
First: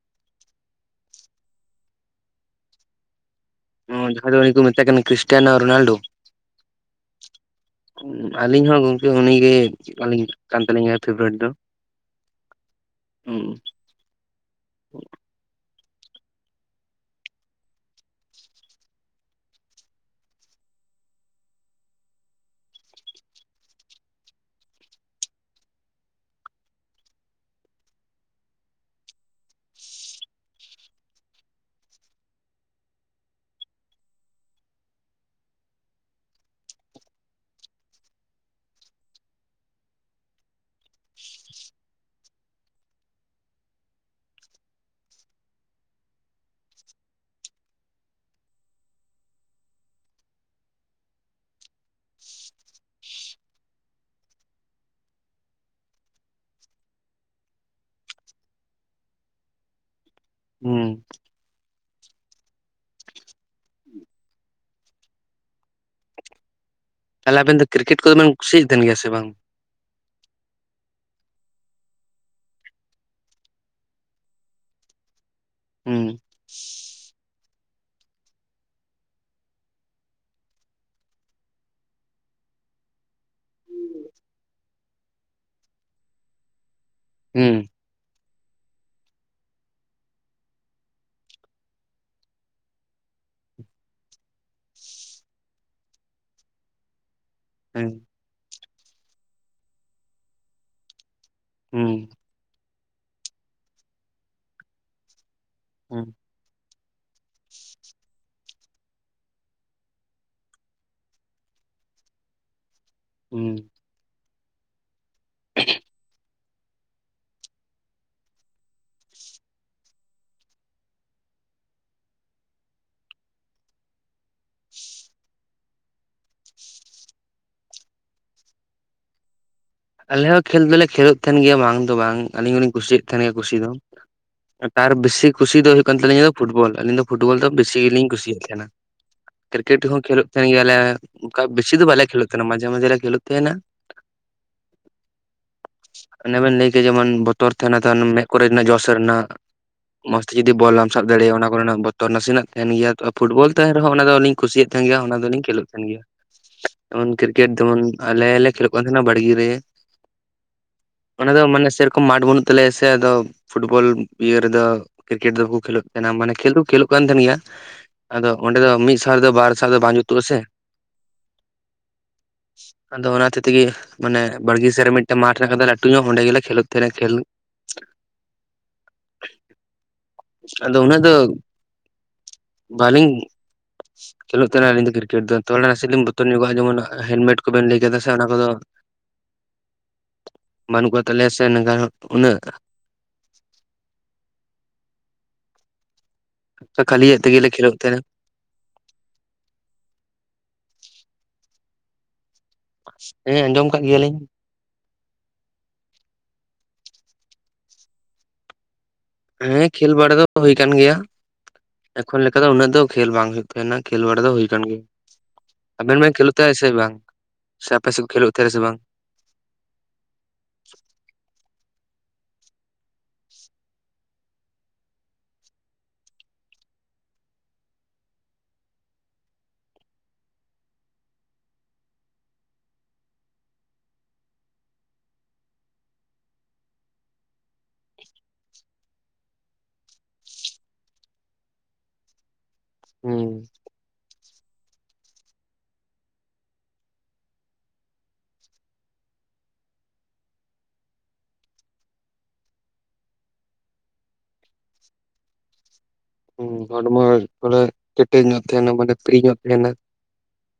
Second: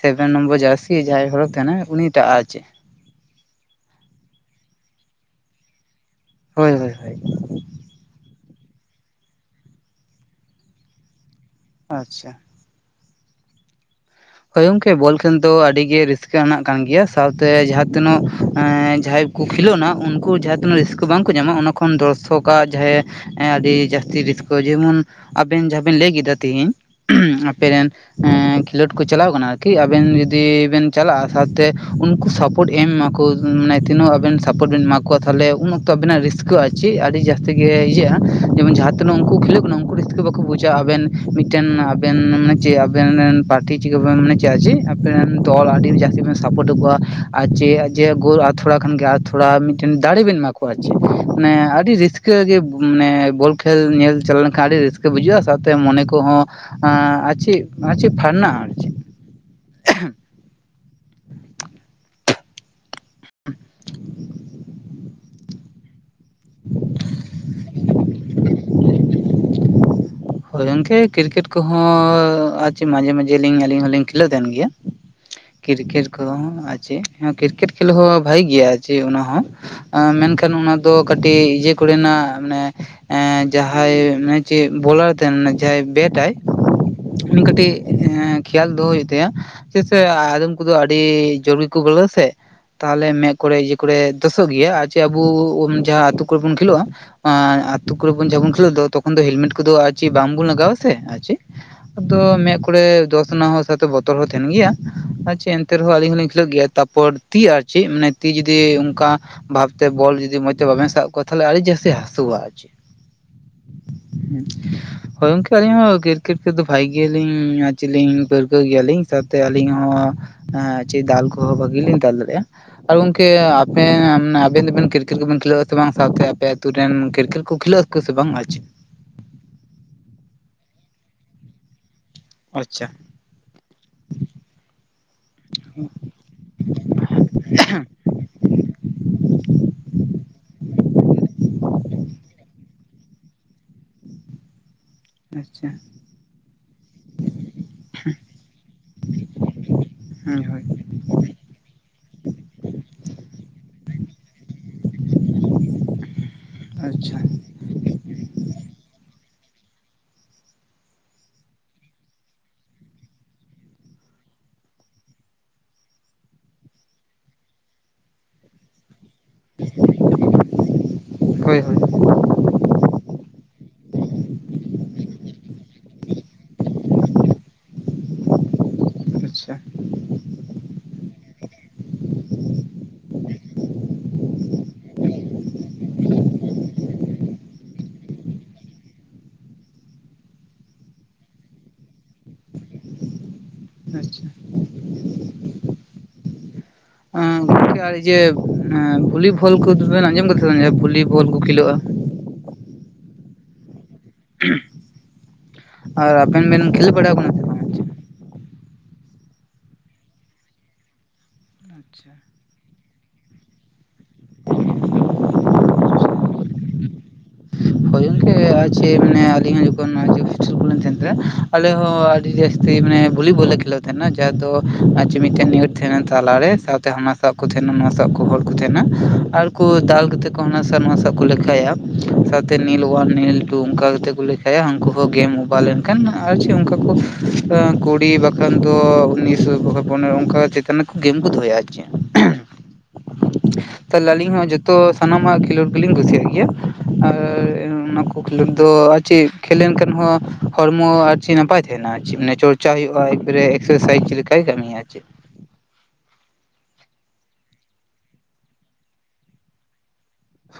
ᱥᱮᱵᱷᱮᱱ ᱱᱚᱢᱵᱚᱨ ᱡᱟᱹᱨᱥᱤ ᱡᱟᱦᱟᱸᱭ ᱦᱚᱲ ᱛᱟᱦᱮᱱᱟᱭ ᱩᱱᱤ ᱴᱟᱜᱼᱟ ᱟᱨ ᱪᱮ ᱾ ᱚᱸ ᱡᱟᱦᱟᱸᱭ ᱫᱚ ᱩᱱᱤ ᱠᱚ ᱢᱮᱛᱟᱭ ᱠᱟᱱᱟ ᱠᱷᱨᱤᱥᱴᱤᱭᱟᱱᱳ ᱨᱳᱱᱟᱞᱰᱳ ᱾ ᱦᱳᱭ ᱦᱳᱭ ᱦᱳᱭ ᱾ ᱟᱹᱞᱤᱧ ᱦᱚᱸ ᱜᱚᱝᱠᱮ ᱩᱱᱤᱜᱮ ᱟᱹᱞᱤᱧ ᱠᱟᱱ ᱛᱟᱹᱞᱤᱧᱟᱭ ᱯᱷᱮᱵᱮᱨᱮᱴ ᱫᱚ ᱾ ᱟᱪᱷᱟ, ᱦᱩᱸ ᱦᱳᱭ ᱚᱝᱠᱮ ᱵᱚᱞ ᱠᱷᱮᱞ ᱫᱚ ᱟᱹᱰᱤ ᱜᱮ ᱨᱟᱹᱥᱠᱟᱹ ᱟᱱᱟᱜ ᱠᱟᱱ ᱜᱮᱭᱟ ᱥᱟᱶᱛᱮ ᱡᱟᱦᱟᱸ ᱛᱤᱱᱟᱹᱜ ᱮᱸ ᱡᱟᱦᱟᱸᱭ ᱾ ᱠᱩ ᱠᱷᱮᱞᱳᱱᱟ ᱩᱱᱠᱩ ᱡᱟᱦᱟᱸ ᱛᱤᱱᱟᱹᱜ ᱨᱟᱹᱥᱠᱟᱹ ᱵᱟᱝᱠᱚ ᱧᱟᱢᱟ ᱚᱱᱟ ᱠᱷᱚᱱ ᱫᱚᱨᱥᱚᱠ ᱟᱜ ᱡᱟᱦᱟᱭ ᱮ ᱮ ᱟᱹᱰᱤ ᱡᱟᱹᱥᱛᱤ ᱨᱤᱥᱠᱟᱹ ᱡᱮᱢᱚᱱ ᱟᱵᱮᱱ ᱡᱟᱦᱟᱸ ᱵᱮᱱ ᱞᱟᱹᱭ ᱠᱮᱫᱟ ᱛᱤᱦᱤᱧ ᱾ [inaudible] ᱟᱯᱮ ᱨᱮᱱ ᱮᱸ ᱠᱷᱮᱞᱳᱰ ᱾ ᱠᱚ ᱪᱟᱞᱟᱣ ᱠᱟᱱᱟ ᱟᱨᱠᱤ ᱟᱵᱮᱱ ᱡᱩᱫᱤ ᱵᱮᱱ ᱪᱟᱞᱟᱜᱼᱟ ᱥᱟᱶᱛᱮ ᱩᱱᱠᱩ ᱥᱟᱯᱳᱴ ᱮᱢ ᱢᱟᱠᱚ ᱾ ᱱᱟᱭ ᱛᱤᱱᱟᱹᱜ ᱟᱵᱮᱱ ᱥᱟᱯᱳᱴ ᱵᱤᱱ ᱮᱢᱟ ᱠᱚᱣᱟ ᱛᱷᱟᱞᱮ ᱩᱱ ᱚᱠᱛᱚ ᱟᱵᱤᱱ ᱱᱟᱜ ᱨᱤᱥᱠᱟᱹ ᱟᱨ ᱪᱤᱜ ᱟᱹᱰᱤ ᱡᱟᱹᱥ ᱛᱤ ᱜᱮ ᱤᱭᱟᱹᱜᱼᱟ ᱡᱮᱢᱚᱱ ᱡᱟᱦᱟᱸ ᱛᱤᱱᱟᱹᱜ ᱩᱱᱠᱩ ᱠᱷᱮᱞᱳᱜ ᱠᱟᱱᱟ ᱩᱱᱠᱩ ᱨᱤᱥᱠᱟ. ᱵᱟᱠᱚ ᱵᱩᱡᱼᱟ ᱟᱵᱮᱱ ᱢᱤᱫ ᱴᱮᱱ ᱟᱵᱮᱱ ᱢᱮ ᱪᱮᱜ ᱟᱵᱮᱱ ᱨᱮᱱ ᱯᱟᱴ ᱛᱤ ᱪᱤᱠᱟ. ᱵᱟᱝ ᱢᱟᱱᱮ ᱪᱮ ᱟᱪᱷᱤ ᱟᱯᱮ ᱨᱮᱱ ᱫᱚᱞ ᱟᱹᱰᱤ ᱡᱟᱹᱥᱛᱤ ᱵᱤᱱ ᱥᱟᱯᱳᱨᱴ ᱟᱜᱩᱣᱟ ᱟᱨ ᱪᱮᱜ ᱾ ᱡᱮ ᱜᱳᱞ ᱟᱨ ᱛᱷᱚᱲᱟ ᱠᱷᱟᱱᱜᱮ ᱟᱨ ᱛᱷᱚᱲᱟ ᱢᱤᱫᱴᱮᱱ ᱫᱟᱲᱮ ᱵᱮᱱ ᱮᱢᱟ ᱠᱚᱣᱟ ᱟᱨ ᱡᱮ ᱟᱹᱰᱤ ᱨᱤᱥᱠᱤ ᱠᱟᱹ ᱜᱮ ᱢᱟᱱᱮ ᱵᱚᱞ ᱠᱷᱮᱞ ᱧᱮᱞ ᱪᱟᱞᱟ ᱞᱮᱱᱠᱷᱟᱱ ᱟᱹᱰᱤ ᱨᱟᱹᱥᱠᱟᱹ ᱵᱩᱡᱷᱟᱹᱜᱼᱟ ᱥᱟᱶᱛᱮ ᱢᱚᱱᱮ ᱠᱚᱦᱚ ᱟ ᱪᱮᱜ ᱱᱚᱣᱟ ᱪᱮᱜ ᱯᱷᱟᱨᱱᱟᱜᱼᱟ ᱟᱨ ᱪᱮᱜ [inaudible] ᱦᱩᱸ ᱛᱟᱞᱮ ᱟᱵᱮᱱ ᱠᱤᱨᱠᱮᱴ ᱠᱚᱫᱚ ᱵᱮᱱ ᱠᱩᱥᱤᱭᱟᱜ ᱛᱮᱱ ᱜᱮᱭᱟ ᱥᱮ ᱵᱟᱝ? ᱦᱳᱭ ᱜᱚᱝᱠᱮ ᱠᱨᱤᱠᱮᱴ ᱠᱚᱦᱚ ᱟᱨ ᱪᱮᱜ ᱢᱟᱡᱷᱮ ᱢᱟᱡᱷᱮ ᱞᱤᱧ ᱟᱹᱞᱤᱧ ᱦᱚᱞᱤᱧ ᱠᱷᱮᱞᱳᱜ ᱛᱟᱦᱮᱱ ᱜᱮᱭᱟ ᱾ [inaudible] ᱠᱨᱤᱠᱮᱴ ᱠᱚ ᱫᱚ ᱟ ᱪᱮ ᱠᱨᱤᱠᱮᱴ ᱠᱷᱮᱞ ᱦᱚᱸ ᱵᱷᱟᱜᱤ ᱜᱮᱭᱟ ᱡᱮ ᱚᱱᱟ ᱦᱚᱸ ᱾ ᱟᱸ ᱢᱮᱱᱠᱷᱟᱱ ᱚᱱᱟ ᱫᱚ ᱠᱟᱹᱴᱤᱡ ᱤᱭᱟᱹ ᱠᱚᱨᱮᱱᱟᱜ ᱢᱟᱱᱮ ᱮᱸ ᱡᱟᱦᱟᱸᱭ ᱢᱮ ᱪᱮᱜ ᱵᱚᱞᱟᱨ ᱛᱟᱦᱮᱱ ᱱᱟᱭ ᱡᱟᱦᱟᱸᱭ ᱵᱮᱴᱟᱭ ᱩᱱᱤ ᱦᱩᱸ ᱠᱟᱹᱴᱤᱡ ᱮ ᱠᱷᱮᱭᱟᱞ ᱫᱚᱦᱚᱭ ᱦᱩᱭᱩᱜ ᱛᱟᱭᱟ ᱪᱮ ᱥᱮ ᱟᱫᱚᱢ ᱠᱚᱫᱚ ᱟᱹᱰᱤ ᱡᱳᱨ ᱜᱮᱠᱚ ᱵᱚᱞᱟ ᱥᱮ ᱾ ᱛᱟᱦᱟᱞᱮ ᱢᱮᱫ ᱠᱚᱨᱮ ᱤᱭᱟᱹ ᱠᱚᱨᱮ ᱫᱚᱥᱚᱜ ᱜᱮᱭᱟ ᱟᱨ ᱪᱮ ᱟᱵᱩ ᱩᱢ ᱡᱟᱦᱟᱸ ᱟᱹᱛᱩ ᱠᱚᱨᱮ ᱵᱚᱱ ᱠᱷᱮᱞᱳᱜᱼᱟ ᱾ ᱟ. ᱦᱩᱸ ᱟᱹᱛᱩ ᱠᱚᱨᱮᱱ ᱵᱚᱱ ᱡᱚᱠᱷᱚᱱ ᱠᱷᱮᱞᱳᱜ ᱫᱚ ᱛᱚᱠᱷᱚᱱ ᱫᱚ ᱦᱮᱞᱢᱮᱴ ᱠᱚᱫᱚ ᱟᱪᱤ ᱵᱟᱝᱵᱚᱱ ᱞᱟᱜᱟᱣᱼᱟ ᱥᱮ ᱟᱨ ᱪᱮᱜ ᱦᱩᱸ ᱾ ᱟᱫᱚ ᱢᱮᱜ ᱠᱚᱨᱮ ᱫᱚᱥ ᱱᱟᱜ ᱦᱚᱸ ᱥᱟᱛᱮ ᱵᱚᱛᱚᱨ ᱦᱚᱸ ᱛᱟᱦᱮᱱ ᱜᱮᱭᱟ ᱟᱪᱷᱮ ᱮᱱᱛᱮ ᱨᱮᱦᱚᱸ ᱦᱩᱸ ᱟᱹᱞᱤᱧ ᱦᱚᱸᱞᱤᱧ ᱾ ᱦᱳᱭᱳᱜ ᱜᱮᱭᱟ ᱛᱟᱨᱯᱚᱨ ᱛᱤ ᱟᱨ ᱪᱤᱜ ᱢᱟᱱᱮ ᱛᱤ ᱡᱩᱫᱤ ᱚᱝᱠᱟ ᱵᱷᱟᱵᱛᱮ ᱵᱚᱞ ᱡᱩᱫᱤ ᱢᱚᱸᱡᱽ ᱛᱮ ᱵᱟᱵᱮᱱ ᱥᱟᱵ ᱠᱚᱣᱟ ᱛᱷᱟᱞᱮ ᱟᱹᱰᱤ ᱡᱟᱹᱥᱛᱤ ᱦᱟᱹᱥᱩᱣᱟ ᱟᱨᱪᱮ ᱾ [inaudible] ᱦᱩᱸ ᱦᱳᱭ ᱜᱚᱝᱠᱮ ᱟᱹᱞᱤᱧ ᱦᱚᱸ ᱠᱨᱤᱠᱮᱴ ᱠᱷᱮᱞ ᱫᱚ ᱵᱷᱟᱭ ᱜᱮᱞᱤᱧ ᱟ ᱪᱮᱜ ᱞᱤᱧ ᱯᱟᱹᱨᱠᱟᱹᱣ ᱜᱮᱭᱟᱞᱤᱧ ᱥᱟᱶᱛᱮ ᱟᱹᱞᱤᱧ ᱦᱚᱸ ᱾ ᱦᱮᱸ ᱪᱮᱫ ᱫᱟᱞ ᱠᱚᱦᱚᱸ ᱵᱷᱟᱜᱮ ᱞᱤᱧ ᱫᱟᱞ ᱫᱟᱲᱮᱭᱟᱜᱼᱟ᱾ ᱟᱨ ᱜᱚᱝᱠᱮ ᱟᱯᱮᱱ ᱟᱵᱮᱱ ᱫᱚᱵᱮᱱ ᱠᱤᱨᱠᱮᱴ ᱠᱚᱵᱮᱱ ᱠᱷᱮᱞᱳᱜ ᱟᱥᱮ ᱵᱟᱝ ᱥᱟᱶᱛᱮ ᱟᱯᱮ ᱟᱛᱩ ᱨᱮᱱ ᱠᱨᱤᱠᱮᱴ ᱠᱚ ᱠᱷᱮᱞᱳᱜᱼᱟ ᱠᱩ ᱥᱮ ᱵᱟᱝ ᱟᱨ ᱪᱮᱫ? ᱟᱞᱮ ᱦᱚᱸ ᱠᱷᱮᱞ ᱫᱚᱞᱮ ᱠᱷᱮᱞᱳᱜ ᱛᱟᱦᱮᱱ ᱜᱮᱭᱟ ᱵᱟᱝ ᱫᱚ ᱵᱟᱝ ᱟᱹᱞᱤᱧ ᱦᱚᱸᱞᱤᱧ ᱟᱪᱪᱷᱟ ᱠᱩᱥᱤᱭᱟᱜ ᱛᱟᱦᱮᱱ ᱜᱮᱭᱟ ᱠᱩᱥᱤ ᱫᱚ᱾ ᱛᱟᱨ ᱵᱮᱥᱤ ᱠᱩᱥᱤ ᱫᱚ ᱦᱩᱭᱩᱜ ᱠᱟᱱ ᱛᱟᱹᱞᱤᱧᱟ ᱫᱚ ᱯᱷᱩᱴᱵᱚᱞ᱾ ᱟᱞᱤᱧ ᱫᱚ ᱯᱷᱩᱴᱵᱚᱞ ᱫᱚ ᱵᱤᱥᱤ ᱜᱮᱞᱤᱧ ᱠᱩᱥᱤᱭᱟᱜ ᱛᱟᱦᱮᱱᱟ᱾ ᱠᱨᱤᱠᱮᱴ ᱦᱚᱸ ᱠᱷᱮᱹᱞᱳᱜ ᱛᱟᱦᱮᱱ ᱜᱮᱭᱟᱞᱮᱺ ᱚᱱᱠᱟ ᱵᱮᱥᱤ ᱫᱚ ᱵᱟᱞᱮ ᱠᱷᱮᱞᱳᱜ ᱛᱟᱦᱮᱱᱟ ᱢᱟᱡᱮ ᱢᱟᱡᱷᱮ ᱞᱮ ᱠᱷᱮᱞᱞᱳᱜ ᱛᱟᱦᱮᱱᱟ᱾ ᱟᱪᱪᱷᱟ ᱚᱱᱮ ᱵᱮᱱ ᱞᱟᱹᱭ ᱠᱮᱫ ᱡᱮᱢᱚᱱ ᱵᱚᱛᱚᱨ ᱛᱟᱦᱮᱱᱟ ᱛᱚ ᱦᱟᱱᱮ ᱢᱮᱫ ᱠᱚᱨᱮ ᱨᱮᱱᱟᱜ ᱡᱚᱥ ᱨᱮᱱᱟᱜ᱾ ᱢᱚᱸᱡᱽ ᱛᱮ ᱦᱳᱭ ᱡᱩᱫᱤ ᱦᱳᱭ ᱵᱚᱞ ᱵᱟᱢ ᱥᱟᱵ ᱫᱟᱲᱮᱭᱟᱜᱼᱟ ᱚᱱᱟ ᱠᱚᱨᱮᱱᱟᱜ ᱵᱚᱛᱚᱨ ᱱᱟᱥᱮᱱᱟᱜ ᱛᱟᱦᱮᱱ ᱜᱮᱭᱟ᱾ ᱯᱷᱩᱴᱵᱚᱞ ᱛᱟᱦᱮᱱ ᱨᱮᱦᱚᱸ ᱚᱱᱟ ᱫᱚ ᱟᱞᱤᱧ ᱠᱩᱥᱤᱭᱟᱜ ᱛᱟᱦᱮᱱ ᱜᱮᱭᱟ, ᱚᱱᱟ ᱫᱚᱞᱤᱧ ᱠᱷᱮᱞᱳᱜ ᱛᱟᱦᱮᱱ ᱜᱮᱭᱟ᱾ ᱟᱪᱪᱷᱟ᱾ ᱠᱮᱴ ᱡᱮᱢᱚᱱ ᱟᱞᱮ ᱞᱮ ᱠᱷᱮᱞᱳᱜ ᱠᱟᱱ ᱛᱟᱦᱮᱱᱟ ᱵᱟᱲᱜᱮ ᱨᱮ᱾ ᱚᱱᱟ ᱫᱚ ᱢᱟᱱᱮ ᱥᱮᱨᱚᱠᱚᱢ ᱢᱟᱴᱷ ᱵᱟᱹᱱᱩᱜ ᱛᱟᱞᱮᱭᱟ ᱥᱮ ᱟᱫᱚ ᱯᱷᱩᱴᱵᱚᱞ ᱤᱭᱟᱹ ᱨᱮᱫᱚ ᱠᱨᱤᱠᱮᱴ ᱫᱚ ᱵᱟᱠᱚ ᱠᱷᱮᱹᱞᱳᱜ ᱛᱟᱦᱮᱱᱟ ᱢᱟᱱᱮ ᱠᱷᱮᱞᱞ ᱫᱚ ᱠᱷᱹᱮᱞᱳᱜ ᱠᱟᱱ ᱛᱟᱦᱮᱱ ᱜᱮᱭᱟ᱾ ᱟᱫᱚ ᱚᱸᱰᱮ ᱫᱚ ᱢᱤᱫ ᱥᱟᱣ ᱨᱮᱫᱚ ᱵᱟᱨ ᱥᱟᱣ ᱨᱮᱫᱚ ᱵᱟᱝ ᱡᱩᱛᱩᱜ ᱟᱥᱮ᱾ ᱦᱳᱭ ᱦᱳᱭ ᱟᱫᱚ ᱚᱱᱟ ᱦᱚᱛᱮᱫ ᱛᱮᱜᱮ ᱢᱟᱱᱮ ᱵᱲᱜᱤ ᱥᱮᱟᱨ ᱢᱤᱫᱴᱮᱱ ᱢᱟᱴ ᱦᱮᱱᱟᱜ ᱠᱟᱫᱟ ᱞᱟᱴᱩ ᱧᱚᱜ ᱚᱸᱰᱮ ᱜᱮᱮ ᱠᱷᱮᱞᱚᱜ ᱛᱟᱦᱮᱱᱟ ᱠᱷᱮᱞ ᱟᱪᱪᱷᱟ᱾ ᱟᱫᱚ ᱩᱱᱟᱹᱜ ᱫᱚ ᱵᱟᱹᱞᱤᱧ ᱠᱷᱮᱞᱳᱜ ᱛᱟᱦᱮᱱᱟ ᱟᱹᱞᱤᱧ ᱫᱚ ᱠᱨᱤᱠᱮᱴ ᱫᱚ ᱛᱚᱵᱮ ᱱᱟ ᱱᱟᱥᱮ ᱞᱤᱧ ᱵᱚᱛᱚᱨ ᱧᱚᱜᱼᱟ ᱡᱮᱢᱚᱱ ᱦᱮᱞᱢᱮᱴ ᱠᱚᱵᱮᱱ ᱞᱟᱹᱭ ᱠᱮᱫᱫᱟ ᱥᱮ ᱚᱱᱟ ᱠᱚᱫᱚ ᱵᱟᱹᱱᱩᱜ ᱠᱟᱫ ᱛᱟᱞᱮᱭᱟ ᱥᱮ ᱱᱮᱝᱠᱟ ᱩᱱᱟᱹᱜ ᱟᱪᱪᱷᱟ᱾ ᱠᱷᱟᱹᱤᱭᱜ ᱛᱮᱜᱮᱞᱮ ᱠᱷᱮᱞᱳᱜ ᱛᱟᱦᱮᱱᱟ᱾ ᱚᱱᱟ ᱵᱷᱩᱞᱤ ᱵᱷᱚᱞ ᱠᱚ ᱫᱚᱵᱮᱱ ᱟᱸᱡᱚᱢ ᱠᱟᱫ ᱛᱟᱦᱮ ᱥᱮ ᱵᱟᱝ ᱡᱟᱦᱟᱸ ᱵᱷᱩᱞᱤᱵᱚᱞ ᱠᱚ ᱠᱷᱮᱞᱳᱜᱼᱟ᱾ ᱦᱮᱸ ᱟᱸᱡᱚᱢ ᱠᱟᱜ ᱜᱮᱭᱟᱞᱤᱧ᱾ ᱟᱨ ᱟᱵᱮᱱ ᱵᱮᱱ ᱠᱷᱮᱞ ᱵᱟᱲᱟᱣ ᱠᱟᱱᱟ ᱥᱮ ᱵᱟᱝ ᱦᱮᱸ ᱠᱷᱮᱞ ᱵᱟᱲᱟ ᱫᱚ ᱦᱩᱭ ᱠᱟᱱ ᱜᱮᱭᱟ᱾ ᱟᱪᱪᱷᱟ ᱮᱠᱷᱚᱱ ᱞᱮᱠᱟ ᱫᱚ ᱩᱱᱟᱹᱜ ᱫᱚ ᱠᱷᱮᱞ ᱵᱟᱝ ᱦᱩᱭᱩᱜ᱾ ᱛᱮᱱᱟᱜ ᱠᱷᱮᱞ ᱵᱟᱲᱟ ᱫᱚ ᱦᱩᱭ ᱠᱟᱱ ᱜᱮᱭᱟ᱾ ᱟᱵᱮᱱ ᱵᱮᱱ ᱠᱷᱮᱞᱳᱜ ᱛᱟᱭ ᱥᱮ ᱵᱟᱝ ᱥᱮ ᱟᱯᱮ ᱥᱮᱫ ᱦᱳᱭ ᱠᱚ ᱠᱷᱮᱞᱳᱜ ᱜᱚᱝᱠᱮ ᱛᱟᱦᱮᱱᱟ ᱥᱮ ᱟᱨ ᱵᱟᱝ? ᱪᱮᱫ ᱢᱟᱱᱮ ᱟᱹᱞᱤᱧ ᱦᱚᱸ ᱡᱚᱠᱷᱚᱱ ᱦᱳᱥᱴᱮᱞ ᱠᱚᱞᱤᱧ ᱛᱟᱦᱮᱱ ᱛᱟᱦᱮ, ᱟᱞᱮ ᱦᱚᱸ ᱟᱹᱰᱤ ᱡᱟᱹᱥᱛᱤ ᱢᱮ ᱵᱚᱞᱤ ᱵᱚᱞ ᱞᱮ ᱠᱷᱮᱞᱳᱜ ᱛᱟᱦᱮᱱᱟ ᱡᱟᱦᱟᱸ ᱫᱚ ᱯᱟᱸᱪ ᱢᱤᱫᱴᱮᱱ ᱱᱤᱭᱟᱹᱴ ᱛᱟᱦᱮᱱᱟ ᱛᱟᱞᱟᱨᱮ ᱥᱟᱶᱛᱮ ᱦᱟᱱᱟ ᱥᱟᱵ ᱠᱚ ᱛᱟᱦᱮᱱᱟ ᱱᱚᱣᱟ ᱥᱟᱵ ᱠᱚ ᱦᱚᱲ ᱠᱚ ᱛᱟᱦᱮᱱᱟ᱾ ᱟᱨᱠᱩ ᱫᱟᱞ ᱠᱟᱛᱮ ᱠᱚ ᱦᱟᱱᱟ ᱥᱟᱵ ᱱᱚᱣᱟ ᱥᱟᱵ ᱠᱚ ᱞᱟᱜᱤᱫ ᱠᱷᱟᱭᱟ ᱥᱟᱶᱛᱮ ᱱᱤᱞ ᱚᱳᱣᱟᱱ, ᱱᱤᱞ ᱴᱩ ᱚᱱᱠᱟ ᱠᱟᱛᱮ ᱠᱚ ᱞᱮᱠᱷᱟᱭᱟ ᱦᱟᱹᱱᱠᱩ ᱦᱚᱸ ᱜᱮᱢ ᱚᱵᱷᱟᱨ ᱞᱮᱱ ᱠᱷᱟᱱ ᱠᱷᱟᱱ ᱟᱨ ᱪᱮᱫ ᱚᱱᱠᱟ ᱠᱚ ᱠᱩᱲᱤ ᱵᱟᱠᱷᱟᱱ ᱫᱚ ᱩᱱᱤᱥᱚ ᱵᱟᱠᱷᱟᱡ ᱯᱚᱱᱮᱨᱚ ᱚᱱᱠᱟ ᱪᱮᱛᱟᱱ ᱜᱮᱢ ᱠᱚ ᱫᱚᱦᱚᱭᱟ ᱟᱨ ᱪᱮᱜ᱾ ᱦᱩᱸ᱾ ᱛᱟᱦᱚᱞᱮ ᱟᱹᱞᱤᱧ ᱦᱚᱸ ᱡᱚᱛᱚ ᱥᱟᱱᱟᱢᱟᱜ ᱠᱷᱮᱞᱳᱰ ᱜᱮᱞᱤᱧ ᱠᱩᱥᱤᱭᱟᱜ ᱜᱮ ᱜᱮᱭᱟ ᱟᱨ ᱚᱱᱟ ᱠᱚ ᱠᱷᱮᱞᱳᱰ ᱫᱚ ᱟᱨ ᱪᱮᱫ ᱠᱷᱮᱞ ᱞᱮᱱᱠᱷᱟᱱ ᱦᱚᱸ ᱦᱚᱲᱢᱚ ᱟᱨ ᱪᱮᱫ ᱱᱟᱯᱟᱭ ᱛᱟᱦᱮᱱᱟ ᱟᱨ ᱪᱮᱜ ᱢᱟᱱᱮ ᱪᱚᱨᱪᱟ ᱦᱩᱭᱩᱜᱼᱟ ᱮᱠᱵᱟᱨᱮ ᱮᱠᱥᱟᱨᱥᱟᱭᱤᱡᱽ ᱞᱮᱠᱟᱭ ᱠᱟᱹᱢᱤᱭᱟ ᱟᱨ ᱪᱮᱫ᱾ ᱦᱚᱲᱢᱚ ᱵᱚᱞᱮ ᱠᱮᱴᱮᱡ ᱧᱚᱜ ᱛᱟᱦᱮᱱᱟ ᱢᱟᱱᱮ ᱯᱷᱨᱤ ᱧᱚᱜ ᱛᱟᱦᱮᱱᱟ᱾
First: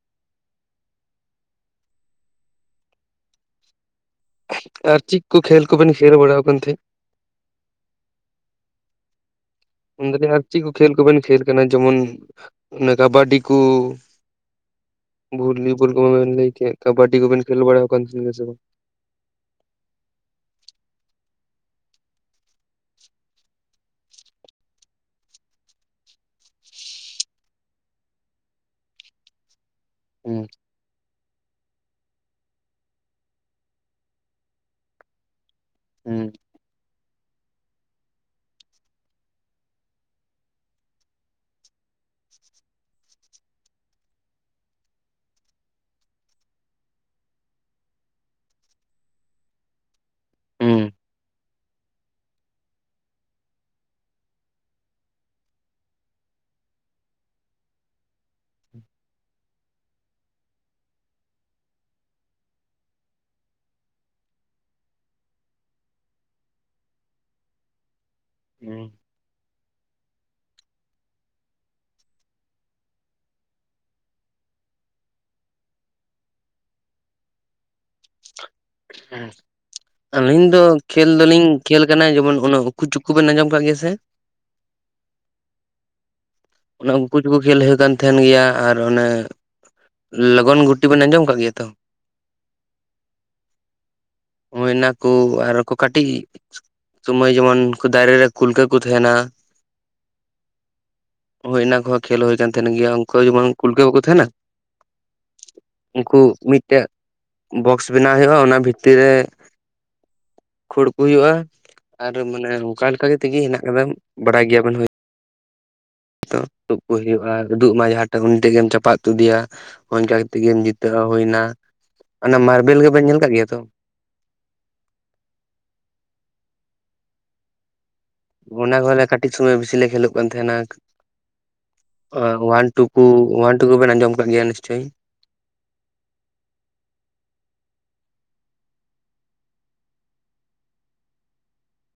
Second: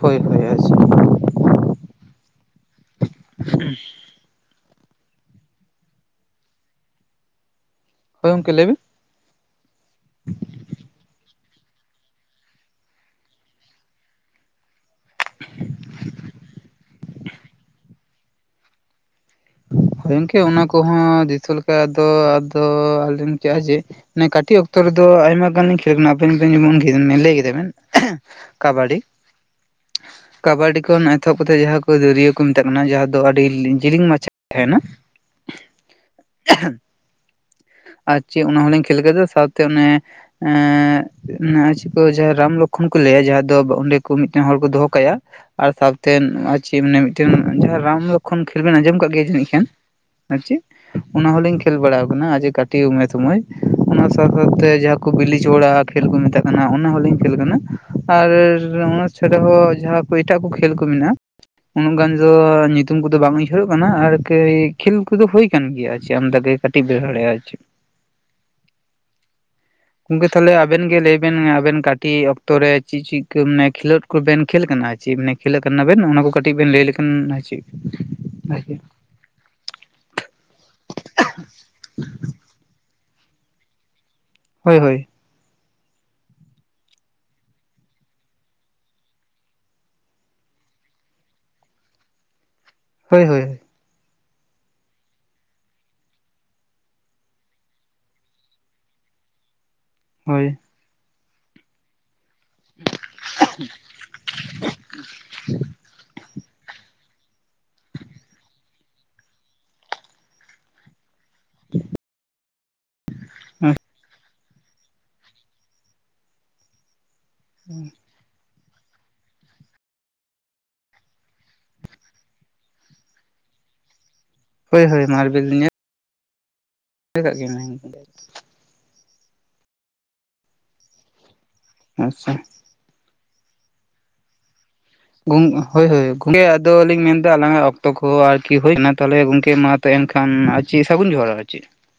ᱦᱳᱭ ᱦᱳᱭ ᱟᱪᱪᱷᱟ᱾ ᱟᱨ ᱪᱮᱫ ᱠᱚ ᱠᱷᱮᱞ ᱠᱚᱵᱮᱱ ᱥᱮᱨ ᱵᱟᱲᱟᱣ ᱟᱠᱟᱱ ᱛᱟᱦᱮᱸᱫ? ᱦᱳᱭ ᱜᱚᱢᱠᱮ ᱞᱟᱹᱭᱵᱤᱱ? ᱢᱮᱱᱫᱟᱞᱤᱧ ᱟᱨ ᱪᱮᱫ ᱠᱚ ᱠᱷᱮᱞ ᱠᱚᱵᱮᱱ ᱠᱷᱮᱞ ᱠᱟᱱᱟ ᱡᱮᱢᱚᱱ ᱚᱱᱟ ᱠᱟᱵᱟᱰᱤ ᱠᱚ᱾ ᱵᱷᱚᱞᱤᱵᱚᱞ ᱠᱚ ᱢᱟᱱᱮᱱ ᱞᱟᱹᱭ ᱠᱮᱫ᱾ ᱠᱟᱵᱟᱰᱤ ᱠᱚᱵᱮᱱ ᱠᱷᱮᱞ ᱵᱟᱲᱟᱭᱟ ᱟᱠᱟᱱ ᱛᱟᱦᱮᱱ ᱜᱮᱭᱟ ᱫᱮ ᱵᱟᱝ? ᱦᱳᱭ ᱜᱚᱝᱠᱮ ᱚᱱᱟ ᱠᱚᱦᱚᱸ ᱫᱤᱥᱟᱹ ᱞᱮᱠᱟᱫᱚ ᱟᱫᱚ ᱟᱞ ᱠᱮᱫᱼᱟ ᱡᱮᱼᱼ ᱠᱟᱹᱴᱤᱡ ᱚᱠᱛᱚ ᱨᱮᱫᱚ ᱟᱭᱢᱟ ᱜᱟᱱ ᱠᱷᱮᱞᱳᱜ ᱠᱟᱱᱟ ᱟᱵᱮᱱᱢ ᱞᱟᱹᱭ ᱠᱮᱫᱟ ᱵᱮᱱ᱾ ᱠᱟᱵᱟᱰᱤ᱾ ᱠᱟᱵᱟᱰᱤ ᱠᱷᱚᱱ ᱮᱛᱚᱦᱚᱵ ᱠᱟᱛᱮᱫ ᱡᱟᱦᱟᱸ ᱠᱚ ᱫᱟᱹᱨᱭᱟᱹ ᱠᱚ ᱢᱮᱛᱟᱜ ᱠᱟᱱᱟ ᱡᱟᱦᱟᱸ ᱫᱚ ᱟᱹᱰᱤ ᱡᱤᱞᱤᱧ ᱢᱟᱪᱷᱟ᱾ ᱛᱟᱦᱮᱱᱟ᱾ ᱦᱩᱸ᱾ ᱟᱨ ᱪᱮᱫ ᱚᱱᱟ ᱦᱚᱞᱤᱧ ᱠᱷᱮᱞ ᱠᱮᱫᱟ ᱥᱟᱶᱛᱮ ᱚᱱᱮᱼᱼ ᱮ ᱪᱮᱫ ᱠᱚ ᱡᱟᱦᱟᱸ ᱨᱟᱢ ᱞᱚᱠᱠᱷᱚᱱ ᱠᱚ ᱞᱟᱹᱭᱟ ᱡᱟᱦᱟᱸ ᱫᱚ ᱚᱸᱰᱮ ᱠᱚ ᱢᱤᱫᱴᱮᱱ ᱦᱚᱲ ᱠᱚ ᱫᱚᱦᱚ ᱠᱟᱭᱟᱼᱼ ᱟᱨ ᱥᱟᱶᱛᱮ ᱪᱮᱫ ᱢᱟᱱᱮ ᱢᱤᱫᱴᱮᱱ ᱡᱟᱦᱟᱸ ᱨᱟᱢ ᱞᱚᱠᱠᱷᱚᱱ ᱠᱷᱮᱞ ᱵᱮᱱ ᱟᱸᱡᱚᱢ ᱠᱟᱜ ᱜᱮᱼᱼ ᱡᱟᱱᱤᱡ ᱠᱷᱟᱱ ᱟᱨ ᱪᱮᱫ ᱦᱩᱸ ᱚᱱᱟ ᱦᱚᱞᱤᱧᱼᱼ ᱠᱷᱮᱞ ᱵᱟᱲᱟᱟᱣ ᱟᱠᱟᱱᱟ ᱟᱡᱮ ᱠᱟᱹᱴᱤᱡ ᱩᱢᱮᱨ ᱥᱢᱚᱭ ᱚᱱᱟ ᱥᱟᱶ ᱥᱟᱶᱛᱮ ᱡᱟᱦᱟᱸ ᱠᱚ ᱵᱤᱞᱤᱡ ᱵᱟᱲᱟᱼᱼ ᱠᱷᱮᱞ ᱠᱚ ᱢᱮᱛᱟᱜ ᱠᱟᱱᱟ ᱚᱱᱟ ᱦᱚᱸᱞᱤᱧ ᱠᱷᱮᱞ ᱠᱟᱱᱟ ᱟᱨ ᱚᱱᱟ ᱪᱷᱟᱲᱟ ᱦᱚᱸ ᱡᱟᱦᱟᱸᱼᱼ ᱮᱴᱟᱜ ᱠᱚ ᱠᱷᱮᱞ ᱠᱚ ᱢᱮᱱᱟᱜᱼᱟ ᱩᱱᱟᱹᱜ ᱜᱟᱱ ᱫᱚ ᱧᱩᱛᱩᱢ ᱠᱚᱫᱚ ᱵᱟᱝ ᱩᱭᱦᱟᱹᱨᱚᱜ ᱠᱟᱱᱟ ᱟᱨ, ᱠᱷᱮᱞ ᱠᱚᱫᱚ ᱦᱩᱭ ᱠᱟᱱ ᱜᱮᱭᱟ ᱟᱨ ᱪᱮᱫ ᱟᱢᱫᱟᱜ ᱜᱮ ᱠᱟᱹᱴᱤᱡ ᱵᱮᱲᱼᱟ ᱟᱨ ᱪᱮᱫ᱾ ᱦᱩᱸ ᱜᱚᱝᱠᱮ ᱛᱟᱞᱚᱦᱮ ᱟᱵᱮᱱ ᱜᱮ ᱞᱟᱹᱭᱵᱮᱱ ᱟᱵᱮᱱ ᱠᱟᱹᱴᱤᱡ ᱚᱠᱛᱚ ᱨᱮ ᱪᱤᱫ ᱪᱤᱫ ᱠᱚ ᱢᱟᱱᱮ ᱠᱷᱮᱞᱳᱰ᱾ ᱠᱚ ᱵᱮᱱ ᱠᱷᱮᱞ ᱠᱟᱱᱟ ᱪᱮᱫ ᱢᱟᱱᱮ ᱠᱷᱮᱞᱟ ᱠᱟᱱᱟ ᱵᱮᱱ ᱚᱱᱟ ᱠᱚ ᱠᱟᱹᱴᱤᱡ ᱵᱮᱱ ᱞᱟᱹᱭ ᱞᱮᱠᱷᱟᱱ ᱪᱮᱫ᱾ ᱵᱷᱟᱜᱮ ᱟᱹᱞᱤᱧ ᱫᱚ ᱠᱷᱮᱹᱞ ᱫᱚᱞᱤᱧ ᱠᱷᱮᱹᱞ ᱠᱟᱱᱟ ᱡᱮᱢᱚᱱ ᱩᱱᱟᱹᱜᱼᱼ ᱩᱠᱩ ᱪᱩᱠᱩ ᱵᱮᱱ ᱟᱸᱡᱚᱢᱠᱟᱜ ᱜᱮᱭᱟ ᱥᱮ? ᱦᱳᱭ ᱦᱳᱭ᱾ ᱚᱱᱟ ᱩᱱᱠᱩ ᱪᱩᱠᱩ ᱠᱷᱮᱞ ᱦᱳᱭᱳᱜ ᱠᱟᱱ ᱛᱟᱦᱮᱱ ᱜᱮᱭᱟ ᱟᱨ ᱚᱱᱮᱼᱼ ᱞᱚᱜᱚᱱ ᱜᱩᱴᱤ ᱵᱮᱱ ᱟᱸᱡᱚᱢ ᱟᱠᱟᱫ ᱜᱮᱭᱟ ᱛᱚ, ᱦᱳᱭ ᱦᱳᱭ᱾ ᱦᱚᱭ ᱚᱱᱟ ᱠᱚ ᱟᱨᱠᱚ ᱠᱟᱹᱴᱤᱡᱼᱼ ᱥᱩᱢᱚᱭ ᱡᱮᱢᱚᱱ ᱩᱱᱠᱩ ᱫᱟᱨᱮ ᱨᱮ ᱠᱩᱞᱠᱟᱹ ᱠᱚ ᱛᱟᱦᱮᱱᱟᱼᱼ ᱦᱳᱭ᱾ ᱦᱳᱭ ᱚᱱᱟ ᱠᱚᱦᱚᱸ ᱠᱷᱮᱞ ᱦᱳᱭ ᱠᱟᱱ ᱛᱟᱦᱮᱱ ᱜᱮᱭᱟ ᱩᱱᱠᱩ ᱡᱮᱢᱚᱱ ᱠᱩᱞᱠᱟᱹᱣ ᱵᱟᱠᱚ ᱛᱟᱦᱮᱱᱟ, ᱩᱱᱠᱩ ᱢᱤᱫᱴᱮᱜ ᱵᱚᱠᱥ ᱵᱮᱱᱟᱣ ᱦᱩᱭᱩᱜᱼᱟ ᱚᱱᱟ ᱵᱷᱤᱛᱤᱨ ᱨᱮᱼᱼ ᱠᱷᱳᱲ ᱠᱚ ᱦᱩᱭᱩᱜᱼᱟ ᱟᱨ ᱢᱟᱱᱮ ᱚᱱᱠᱟ ᱞᱮᱠᱟ ᱛᱮᱜᱮ ᱦᱮᱱᱟᱜ ᱠᱟᱫᱟ ᱵᱟᱲᱟᱭ ᱜᱮᱭᱟ᱾ ᱛᱩᱜ ᱠᱚ ᱦᱩᱭᱩᱜᱼᱟ ᱛᱩᱰᱩᱜ ᱢᱟ ᱡᱟᱦᱟᱸ᱾ ᱩᱱᱤ ᱴᱟᱜ ᱜᱮᱢ ᱪᱟᱯᱟ ᱩᱛᱩᱫᱮᱭᱟ ᱚᱱᱠᱟ ᱠᱟᱛᱮᱜ ᱜᱮᱢ ᱡᱤᱛᱟᱹᱜ ᱦᱩᱭ ᱮᱱᱟ᱾ ᱚᱱᱟ ᱢᱟᱨᱵᱮᱞ ᱜᱮᱵᱮᱱ ᱧᱮᱞ ᱠᱟᱜ ᱜᱮᱭᱟ ᱛᱚ᱾ ᱦᱳᱭ ᱦᱳᱭ ᱢᱟᱨᱵᱮᱞ ᱧᱮᱞᱼᱼ ᱠᱟᱜ ᱜᱮ [inaudible] ᱚᱱᱟ ᱠᱚᱞᱮ ᱠᱟᱹᱴᱤᱡ ᱥᱩᱚᱢᱚᱭ ᱵᱮᱥᱤ ᱞᱮ ᱠᱷᱞᱳᱜ ᱠᱟᱱ ᱛᱟᱦᱮᱱᱟ ᱟᱪᱪᱷᱟ ᱚᱣᱟᱱᱼᱼ ᱴᱩᱠᱩ ᱚᱣᱟᱱ ᱴᱩᱠᱩ ᱵᱮᱱ ᱟᱸᱡᱚᱢ ᱟᱠᱟᱫ ᱜᱮᱭᱟ ᱱᱤᱥᱪᱳᱭ᱾ ᱜᱳᱢ ᱦᱳᱭ ᱦᱳᱭ ᱜᱚᱝᱠᱮ ᱟᱫ ᱞᱤᱧ ᱢᱮᱱ ᱮᱫᱟ ᱟᱞᱟᱝᱟᱜ ᱚᱠᱛᱚ ᱠᱚ ᱦᱚ ᱟᱨᱠᱤ ᱦᱳᱭ ᱠᱟᱱᱟ ᱛᱮᱦᱚᱞᱮ ᱜᱚᱝᱠᱮ ᱢᱟᱼᱼ ᱛᱮᱱᱠᱷᱟᱱ ᱟᱨ ᱪᱮᱫ ᱥᱟᱹᱜᱩᱱ ᱡᱚᱦᱟᱨᱚᱜᱼᱟ ᱟᱨ ᱪᱮᱫ᱾